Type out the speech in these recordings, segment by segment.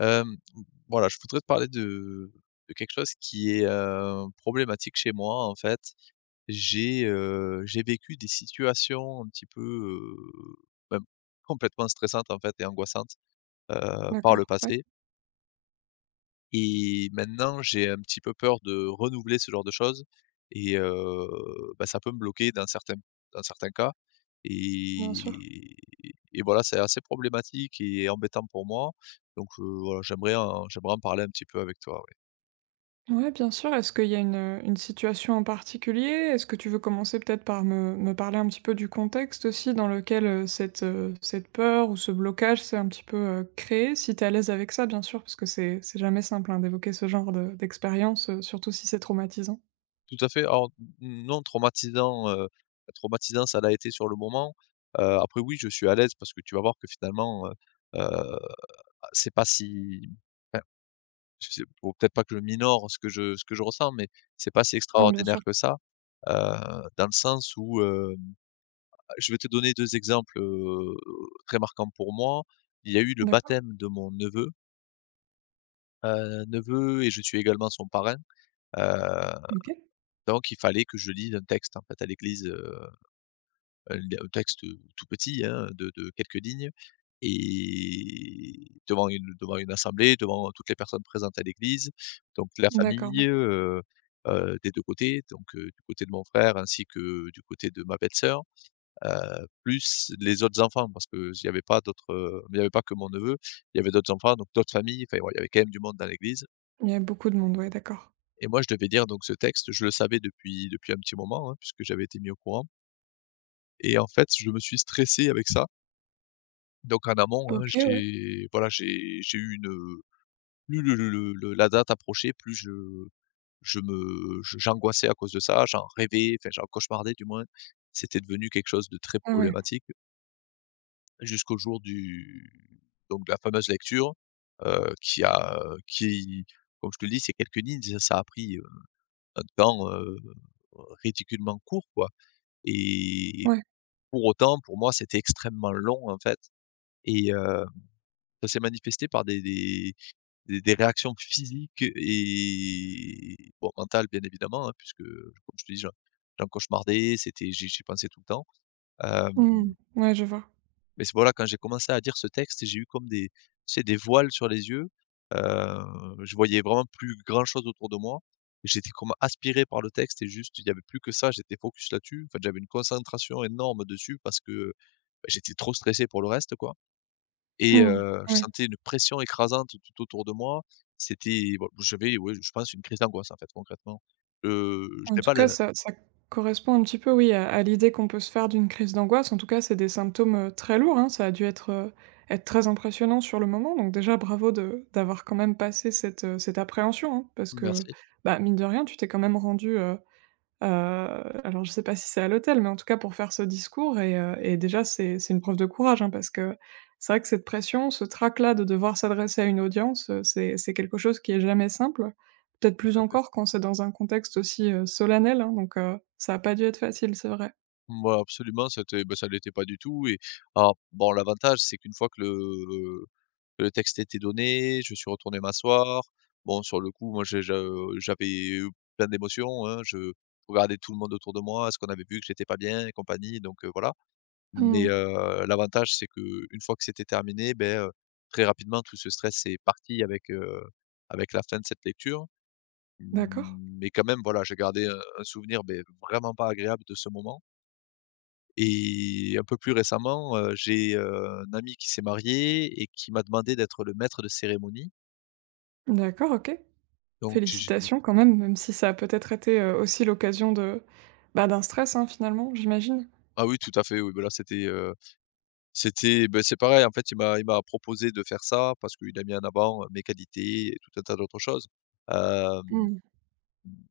Hem, voilà, je voudrais te parler de quelque chose qui est, problématique chez moi, en fait. J'ai vécu des situations un petit peu, ben, complètement stressantes, en fait et angoissantes, par le D'accord, ouais, passé. Et maintenant, j'ai un petit peu peur de renouveler ce genre de choses et ça peut me bloquer dans certains cas bien sûr. et et voilà, c'est assez problématique et embêtant pour moi. Donc voilà, j'aimerais en parler un petit peu avec toi, ouais. Ouais, bien sûr. Est-ce qu'il y a une situation en particulier? Est-ce que tu veux commencer peut-être par me parler un petit peu du contexte aussi dans lequel, cette, cette peur ou ce blocage s'est un petit peu, créé? Si tu es à l'aise avec ça, bien sûr, parce que c'est jamais simple, hein, d'évoquer ce genre de d'expérience, surtout si c'est traumatisant. Tout à fait, alors n non traumatisant, traumatisant, ça l'a été sur le moment. Après oui, je suis à l'aise parce que tu vas voir que finalement, heu, c'est pas si... C'est... Faut peut-être pas que je minore ce que je ressens, mais c'est pas si Non, bien extraordinaire sûr. que ça, heu, dans le sens où, je vais te donner 2 exemples, très marquants pour moi. Il y a eu le D'accord. baptême de mon neveu, neveu et je suis également son parrain, heu, OK. donc il fallait que je lise un texte en fait à l'église, il un texte, tout petit, hein, de quelques lignes et devant une assemblée, devant toutes les personnes présentes à l'église, donc la D'accord, famille, ouais. Des 2 côtés, donc du côté de mon frère ainsi que du côté de ma belle-sœur, plus les autres enfants parce que il n'y avait pas d'autres, il n'y avait pas que mon neveu, il y avait d'autres enfants, donc d'autres familles, enfin, ouais, il y avait quand même du monde dans l'église Il y a beaucoup de monde, ouais, d'accord. et moi je devais dire donc ce texte, je le savais depuis un petit moment, hein, puisque j'avais été mis au courant et en fait, je me suis stressé avec ça. Donc en amont, hein, OK, ouais. j'ai voilà, j'ai eu une, plus le la date approchait, plus je j'angoissais à cause de ça, j'en rêvais, enfin j'en cauchemardais du moins. C'était devenu quelque chose de très Ah ouais. problématique jusqu'au jour du... donc de la fameuse lecture, qui a, qui comme je te le dis, c'est quelques lignes, ça ça a pris, un temps, ridiculement court quoi et Ouais. pour autant, pour moi, c'était extrêmement long en fait et ça s'est manifesté par des réactions physiques et bon, mentales bien évidemment, hein, puisque comme je te dis, j'en cauchemardais, c'était j'y pensais tout le temps. Hem, Mmh. Ouais, je vois. mais c'est voilà, quand j'ai commencé à dire ce texte, j'ai eu comme des... tu sais, des voiles sur les yeux. Heu, je voyais vraiment plus grand-chose autour de moi. J'étais comme aspiré par le texte et juste, il y avait plus que ça, j'étais focus là-dessus. En fait, j'avais une concentration énorme dessus parce que, bah, j'étais trop stressé pour le reste, quoi. Et Mmh. Je Ouais. sentais une pression écrasante tout autour de moi. C'était bon, j'avais, ouais, je pense une crise d'angoisse, en fait, concrètement. Je En n'ai tout pas cas, le... ça correspond un petit peu, oui, à l'idée qu'on peut se faire d'une crise d'angoisse. En tout cas, c'est des symptômes, très lourds, hein. Ça a dû être, être très impressionnant sur le moment. Donc déjà, bravo de d'avoir quand même passé cette, cette appréhension, hein, parce Mmh. que, Merci, bah, mine de rien, tu t'es quand même rendu. Heu, alors je sais pas si c'est à l'hôtel, mais en tout cas pour faire ce discours et déjà c'est une preuve de courage, hein, parce que c'est vrai que cette pression, ce trac-là de devoir s'adresser à une audience, c'est quelque chose qui est jamais simple. Peut-être plus tout à fait. encore quand c'est dans un contexte aussi, solennel, hein, donc ça a pas dû être facile, c'est vrai. Mouais, absolument, c'était bah, ça ne l'était pas du tout et alors bon, l'avantage, c'est qu'une fois que le texte était donné, je suis retourné m'asseoir. Bon, sur le coup, moi, j'avais eu plein d'émotions, hein. Je regardais tout le monde autour de moi, ce qu'on avait vu que j'étais pas bien et compagnie, donc voilà. Mais, Mmh. L'avantage, c'est que une fois que c'était terminé, très rapidement, tout ce stress est parti avec, avec la fin de cette lecture. D'accord. Mais quand même, voilà, j'ai gardé un souvenir, ben vraiment pas agréable de ce moment et un peu plus récemment, j'ai, un ami qui s'est marié et qui m'a demandé d'être le maître de cérémonie. D'accord, OK. Donc j'ai... Félicitations quand même, même si ça a peut-être été, aussi l'occasion de, bah, d'un stress, hein, finalement, j'imagine? ah oui, tout à fait, oui, ben là, c'était, c'était, ben c'est pareil, en fait, il m'a proposé de faire ça parce qu'il a mis en avant, mes qualités et tout un tas d'autres choses. Hem Mmh.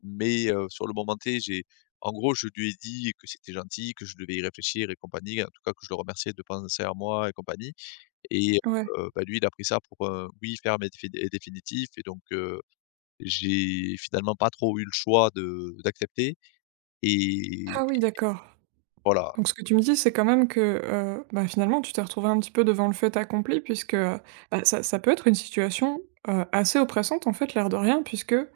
Mais sur le moment T, j'ai... en gros, je lui ai dit que c'était gentil, que je devais y réfléchir et compagnie, en tout cas, que je le remerciais de penser à moi et compagnie et Ouais. Bah, lui, il a pris ça pour un oui ferme et définitif et donc j'ai finalement pas trop eu le choix de d'accepter et Ah oui, d'accord. voilà. Donc ce que tu me dis, c'est quand même que, bah, finalement, tu t'es retrouvé un petit peu devant le fait accompli puisque, bah, ça peut être une situation, assez oppressante, en fait, l'air de rien puisque,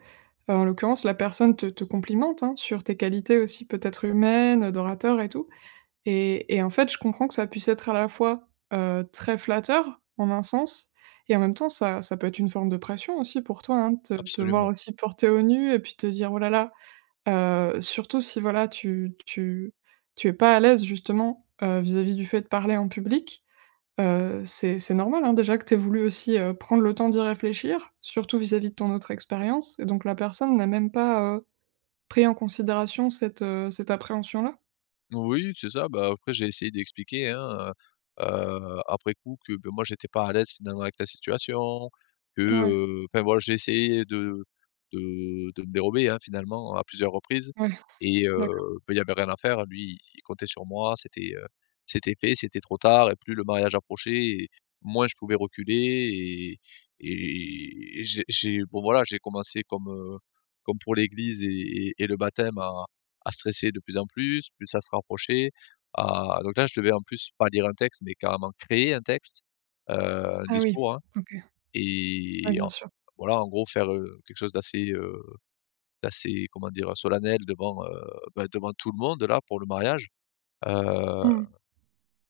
en l'occurrence, la personne te complimente, hein, sur tes qualités aussi peut-être humaines, d'orateur et tout et en fait, je comprends que ça puisse être à la fois, très flatteur, en un sens et en même temps, ça peut être une forme de pression aussi pour toi, hein, de te voir Absolument. aussi porter au nu et puis te dire: «Oh là là, surtout si voilà tu tu es pas à l'aise justement, vis-à-vis du fait de parler en public, c'est normal, hein, déjà que tu aies voulu aussi, prendre le temps d'y réfléchir, surtout vis-à-vis de ton autre expérience et donc la personne n'a même pas, pris en considération cette, cette appréhension-là? Oui, c'est ça. Bah, après, j'ai essayé d'expliquer, hein, après coup que, beh, moi, j'étais pas à l'aise finalement avec la situation, que, Ouais, enfin voilà, j'ai essayé de de me dérober, hein, finalement à plusieurs reprises ouais, et d'accord. beh, il y avait rien à faire. Lui, il comptait sur moi, c'était, c'était fait, c'était trop tard et plus le mariage approchait et moins je pouvais reculer et et j'ai bon voilà, j'ai commencé comme, comme pour l'église et et le baptême à... à stresser de plus en plus, plus à se rapprocher, à... donc là, je devais en plus pas lire un texte, mais carrément créer un texte, heu, un Ah oui, discours, hein OK. Ouais, et bien en... sûr. voilà, en gros, faire, quelque chose d'assez, d'assez, comment dire? Solennel devant, bah, devant tout le monde là, pour le mariage, heu Mmh.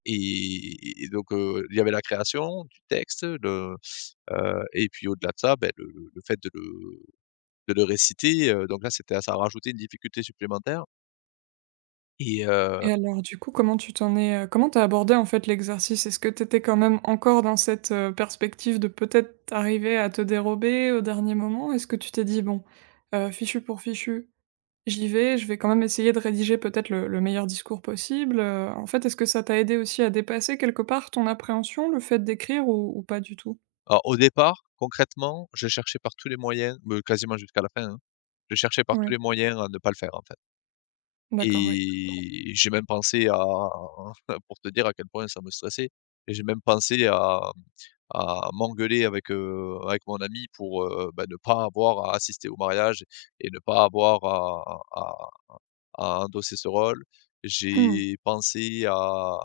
et donc il y avait la création du texte, le... et puis au-delà de ça, beh, le fait de le réciter, donc là, c'était... ça rajoutait une difficulté supplémentaire et Et alors du coup, comment tu t'en es, comment tu as abordé, en fait, l'exercice? Est-ce que tu étais quand même encore dans cette, perspective de peut-être arriver à te dérober au dernier moment? Est-ce que tu t'es dit: «Bon, fichu pour fichu, j'y vais, je vais quand même essayer de rédiger peut-être le meilleur discours possible», heu? En fait, est-ce que ça t'a aidé aussi à dépasser quelque part ton appréhension, le fait d'écrire ou pas du tout? Alors au départ, concrètement, je cherchais par tous les moyens, me quasiment jusqu'à la fin, hein, je cherchais par Ouais, tous les moyens à ne pas le faire, en fait d'accord, oui. et j'ai même pensé à pour te dire à quel point ça me stressait et j'ai même pensé à m'engueuler avec, avec mon ami pour, bah, ne pas avoir à assister au mariage et ne pas avoir à... à endosser ce rôle. Mmh. J'ai pensé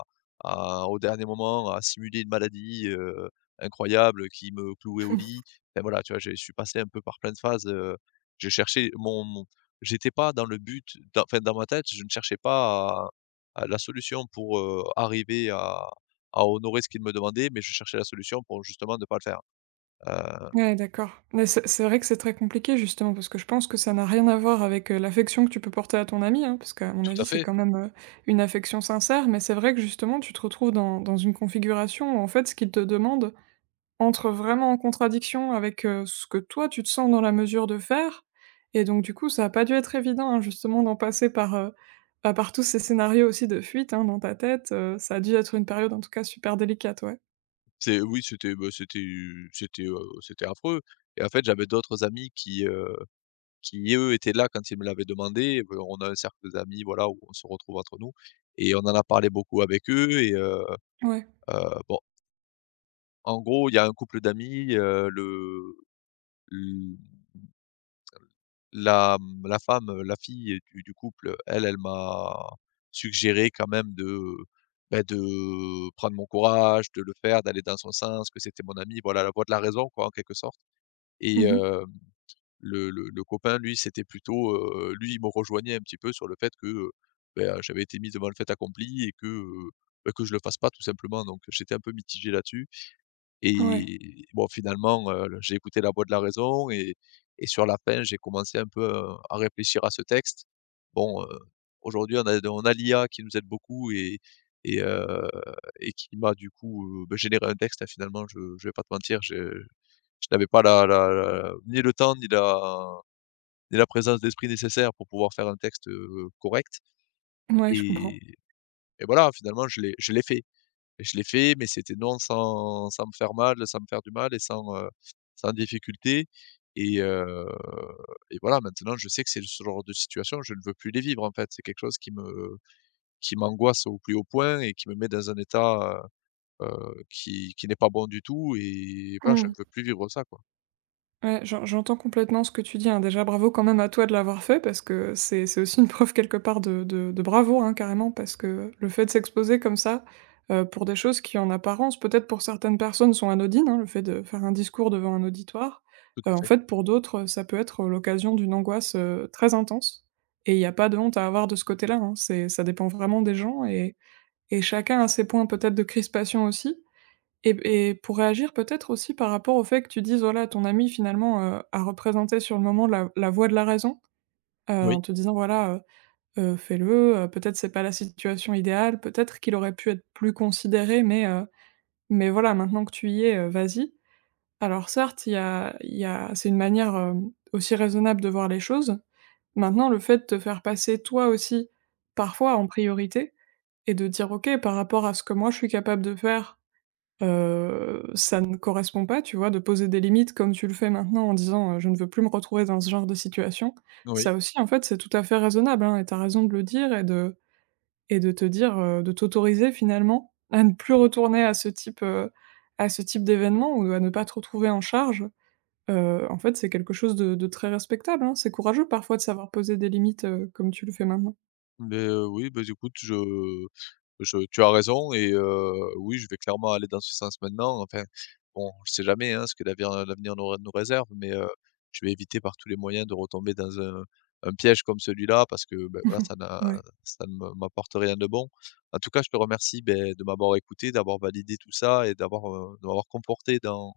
à au dernier moment, à simuler une maladie, incroyable qui me clouait au lit. Enfin voilà, tu vois, je suis passé un peu par plein de phases, je cherchais mon mon j'étais pas dans le but dans enfin dans ma tête, je ne cherchais pas à... à la solution pour, arriver à... à honorer ce qu'il me demandait, mais je cherchais la solution pour justement ne pas le faire. Heu, Ouais, d'accord. Mais c'est vrai que c'est très compliqué justement parce que je pense que ça n'a rien à voir avec, l'affection que tu peux porter à ton ami, hein, parce qu'à mon Tout avis, à c'est fait. quand même, une affection sincère. Mais c'est vrai que justement, tu te retrouves dans une configuration où en fait, ce qu'il te demande entre vraiment en contradiction avec, ce que toi, tu te sens dans la mesure de faire et donc du coup, ça a pas dû être évident, hein, justement d'en passer par, bah, par tous ces scénarios aussi de fuite, hein, dans ta tête, ça a dû être une période en tout cas super délicate, ouais. C'est... oui, c'était, bah, c'était affreux et en fait, j'avais d'autres amis qui eux étaient là quand ils me l'avaient demandé. On a un cercle d'amis, voilà, où on se retrouve entre nous et on en a parlé beaucoup avec eux et Ouais. heu, bon, en gros, il y a un couple d'amis, le l la, la femme, la fille du couple, elle, elle m'a suggéré quand même de, bah, de prendre mon courage, de le faire, d'aller dans son sens, que c'était mon ami, voilà, la voix de la raison quoi, en quelque sorte et Mmh. Le copain lui, c'était plutôt, lui, il me rejoignait un petit peu sur le fait que, bah, j'avais été mis devant le fait accompli et que, bah, que je le fasse pas tout simplement donc j'étais un peu mitigé là-dessus Ouais. et bon finalement, j'ai écouté la voix de la raison et sur la fin, j'ai commencé un peu à... à réfléchir à ce texte. Bon, aujourd'hui, on a l'IA qui nous aide beaucoup et et heu et qui m'a du coup, bah, généré un texte, hein, finalement, je vais pas te mentir, je n'avais pas la la la ni le temps ni la présence d'esprit nécessaire pour pouvoir faire un texte, correct Ouais, je comprends. et et voilà, finalement je l'ai fait et je l'ai fait, mais c'était non sans me faire mal, sans me faire du mal et sans, sans difficulté et heu et voilà, maintenant je sais que c'est ce genre de situation, je ne veux plus les vivre, en fait. C'est quelque chose qui m'angoisse au plus haut point et qui me met dans un état, qui n'est pas bon du tout et voilà, je Mmh. ne veux plus vivre ça, quoi. Ouais, j'entends complètement ce que tu dis, hein. Déjà, bravo quand même à toi de l'avoir fait parce que c'est aussi une preuve quelque part de bravoure, hein, carrément, parce que le fait de s'exposer comme ça, pour des choses qui en apparence, peut-être pour certaines personnes sont anodines, hein, le fait de faire un discours devant un auditoire, Tout à en fait. fait pour d'autres, ça peut être, l'occasion d'une angoisse, très intense et il y a pas de honte à avoir de ce côté-là, hein. C'est ça dépend vraiment des gens et chacun a ses points peut-être de crispation aussi. Et pour réagir peut-être aussi par rapport au fait que tu dises, voilà, ton ami finalement, a représenté sur le moment la voie de la raison, Oui, en te disant voilà, heu: «Fais-le, peut-être c'est pas la situation idéale, peut-être qu'il aurait pu être plus considéré, mais voilà, maintenant que tu y es, vas-y». Alors certes, il y a c'est une manière, aussi raisonnable de voir les choses. Maintenant, le fait de te faire passer toi aussi, parfois en priorité et de dire: «OK, par rapport à ce que moi je suis capable de faire, ça ne correspond pas, tu vois? De poser des limites comme tu le fais maintenant en disant, «Je ne veux plus me retrouver dans ce genre de situation». oui. Ça aussi, en fait, c'est tout à fait raisonnable, hein et tu as raison de le dire et de te dire, de t'autoriser finalement à ne plus retourner à ce type d'événement ou à ne pas te retrouver en charge. En fait, c'est quelque chose de très respectable, hein. C'est courageux parfois de savoir poser des limites, comme tu le fais maintenant. Beh, oui, beh, écoute, je tu as raison et oui, je vais clairement aller dans ce sens maintenant. Enfin, bon, je sais jamais, hein, ce que l'avenir nous réserve, mais je vais éviter par tous les moyens de retomber dans un... un piège comme celui-là parce que, beh, voilà, ça n'a... Ouais. ça ne me m'apporte rien de bon. En tout cas, je te remercie, beh, de m'avoir écouté, d'avoir validé tout ça et d'avoir, de m'avoir conforté dans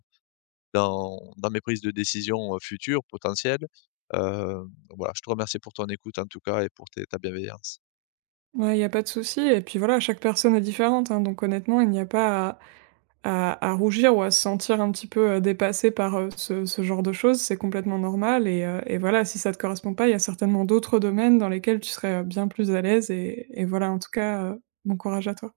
dans mes prises de décision, futures, potentielles. Heu, voilà, je te remercie pour ton écoute en tout cas et pour tes ta bienveillance. Ouais, il n'y a pas de souci et puis voilà, chaque personne est différente, hein, donc honnêtement, il n'y a pas à rougir ou à se sentir un petit peu, dépassé par, ce ce genre de choses, c'est complètement normal et voilà, si ça te correspond pas, il y a certainement d'autres domaines dans lesquels tu serais, bien plus à l'aise et voilà, en tout cas, bon courage à toi.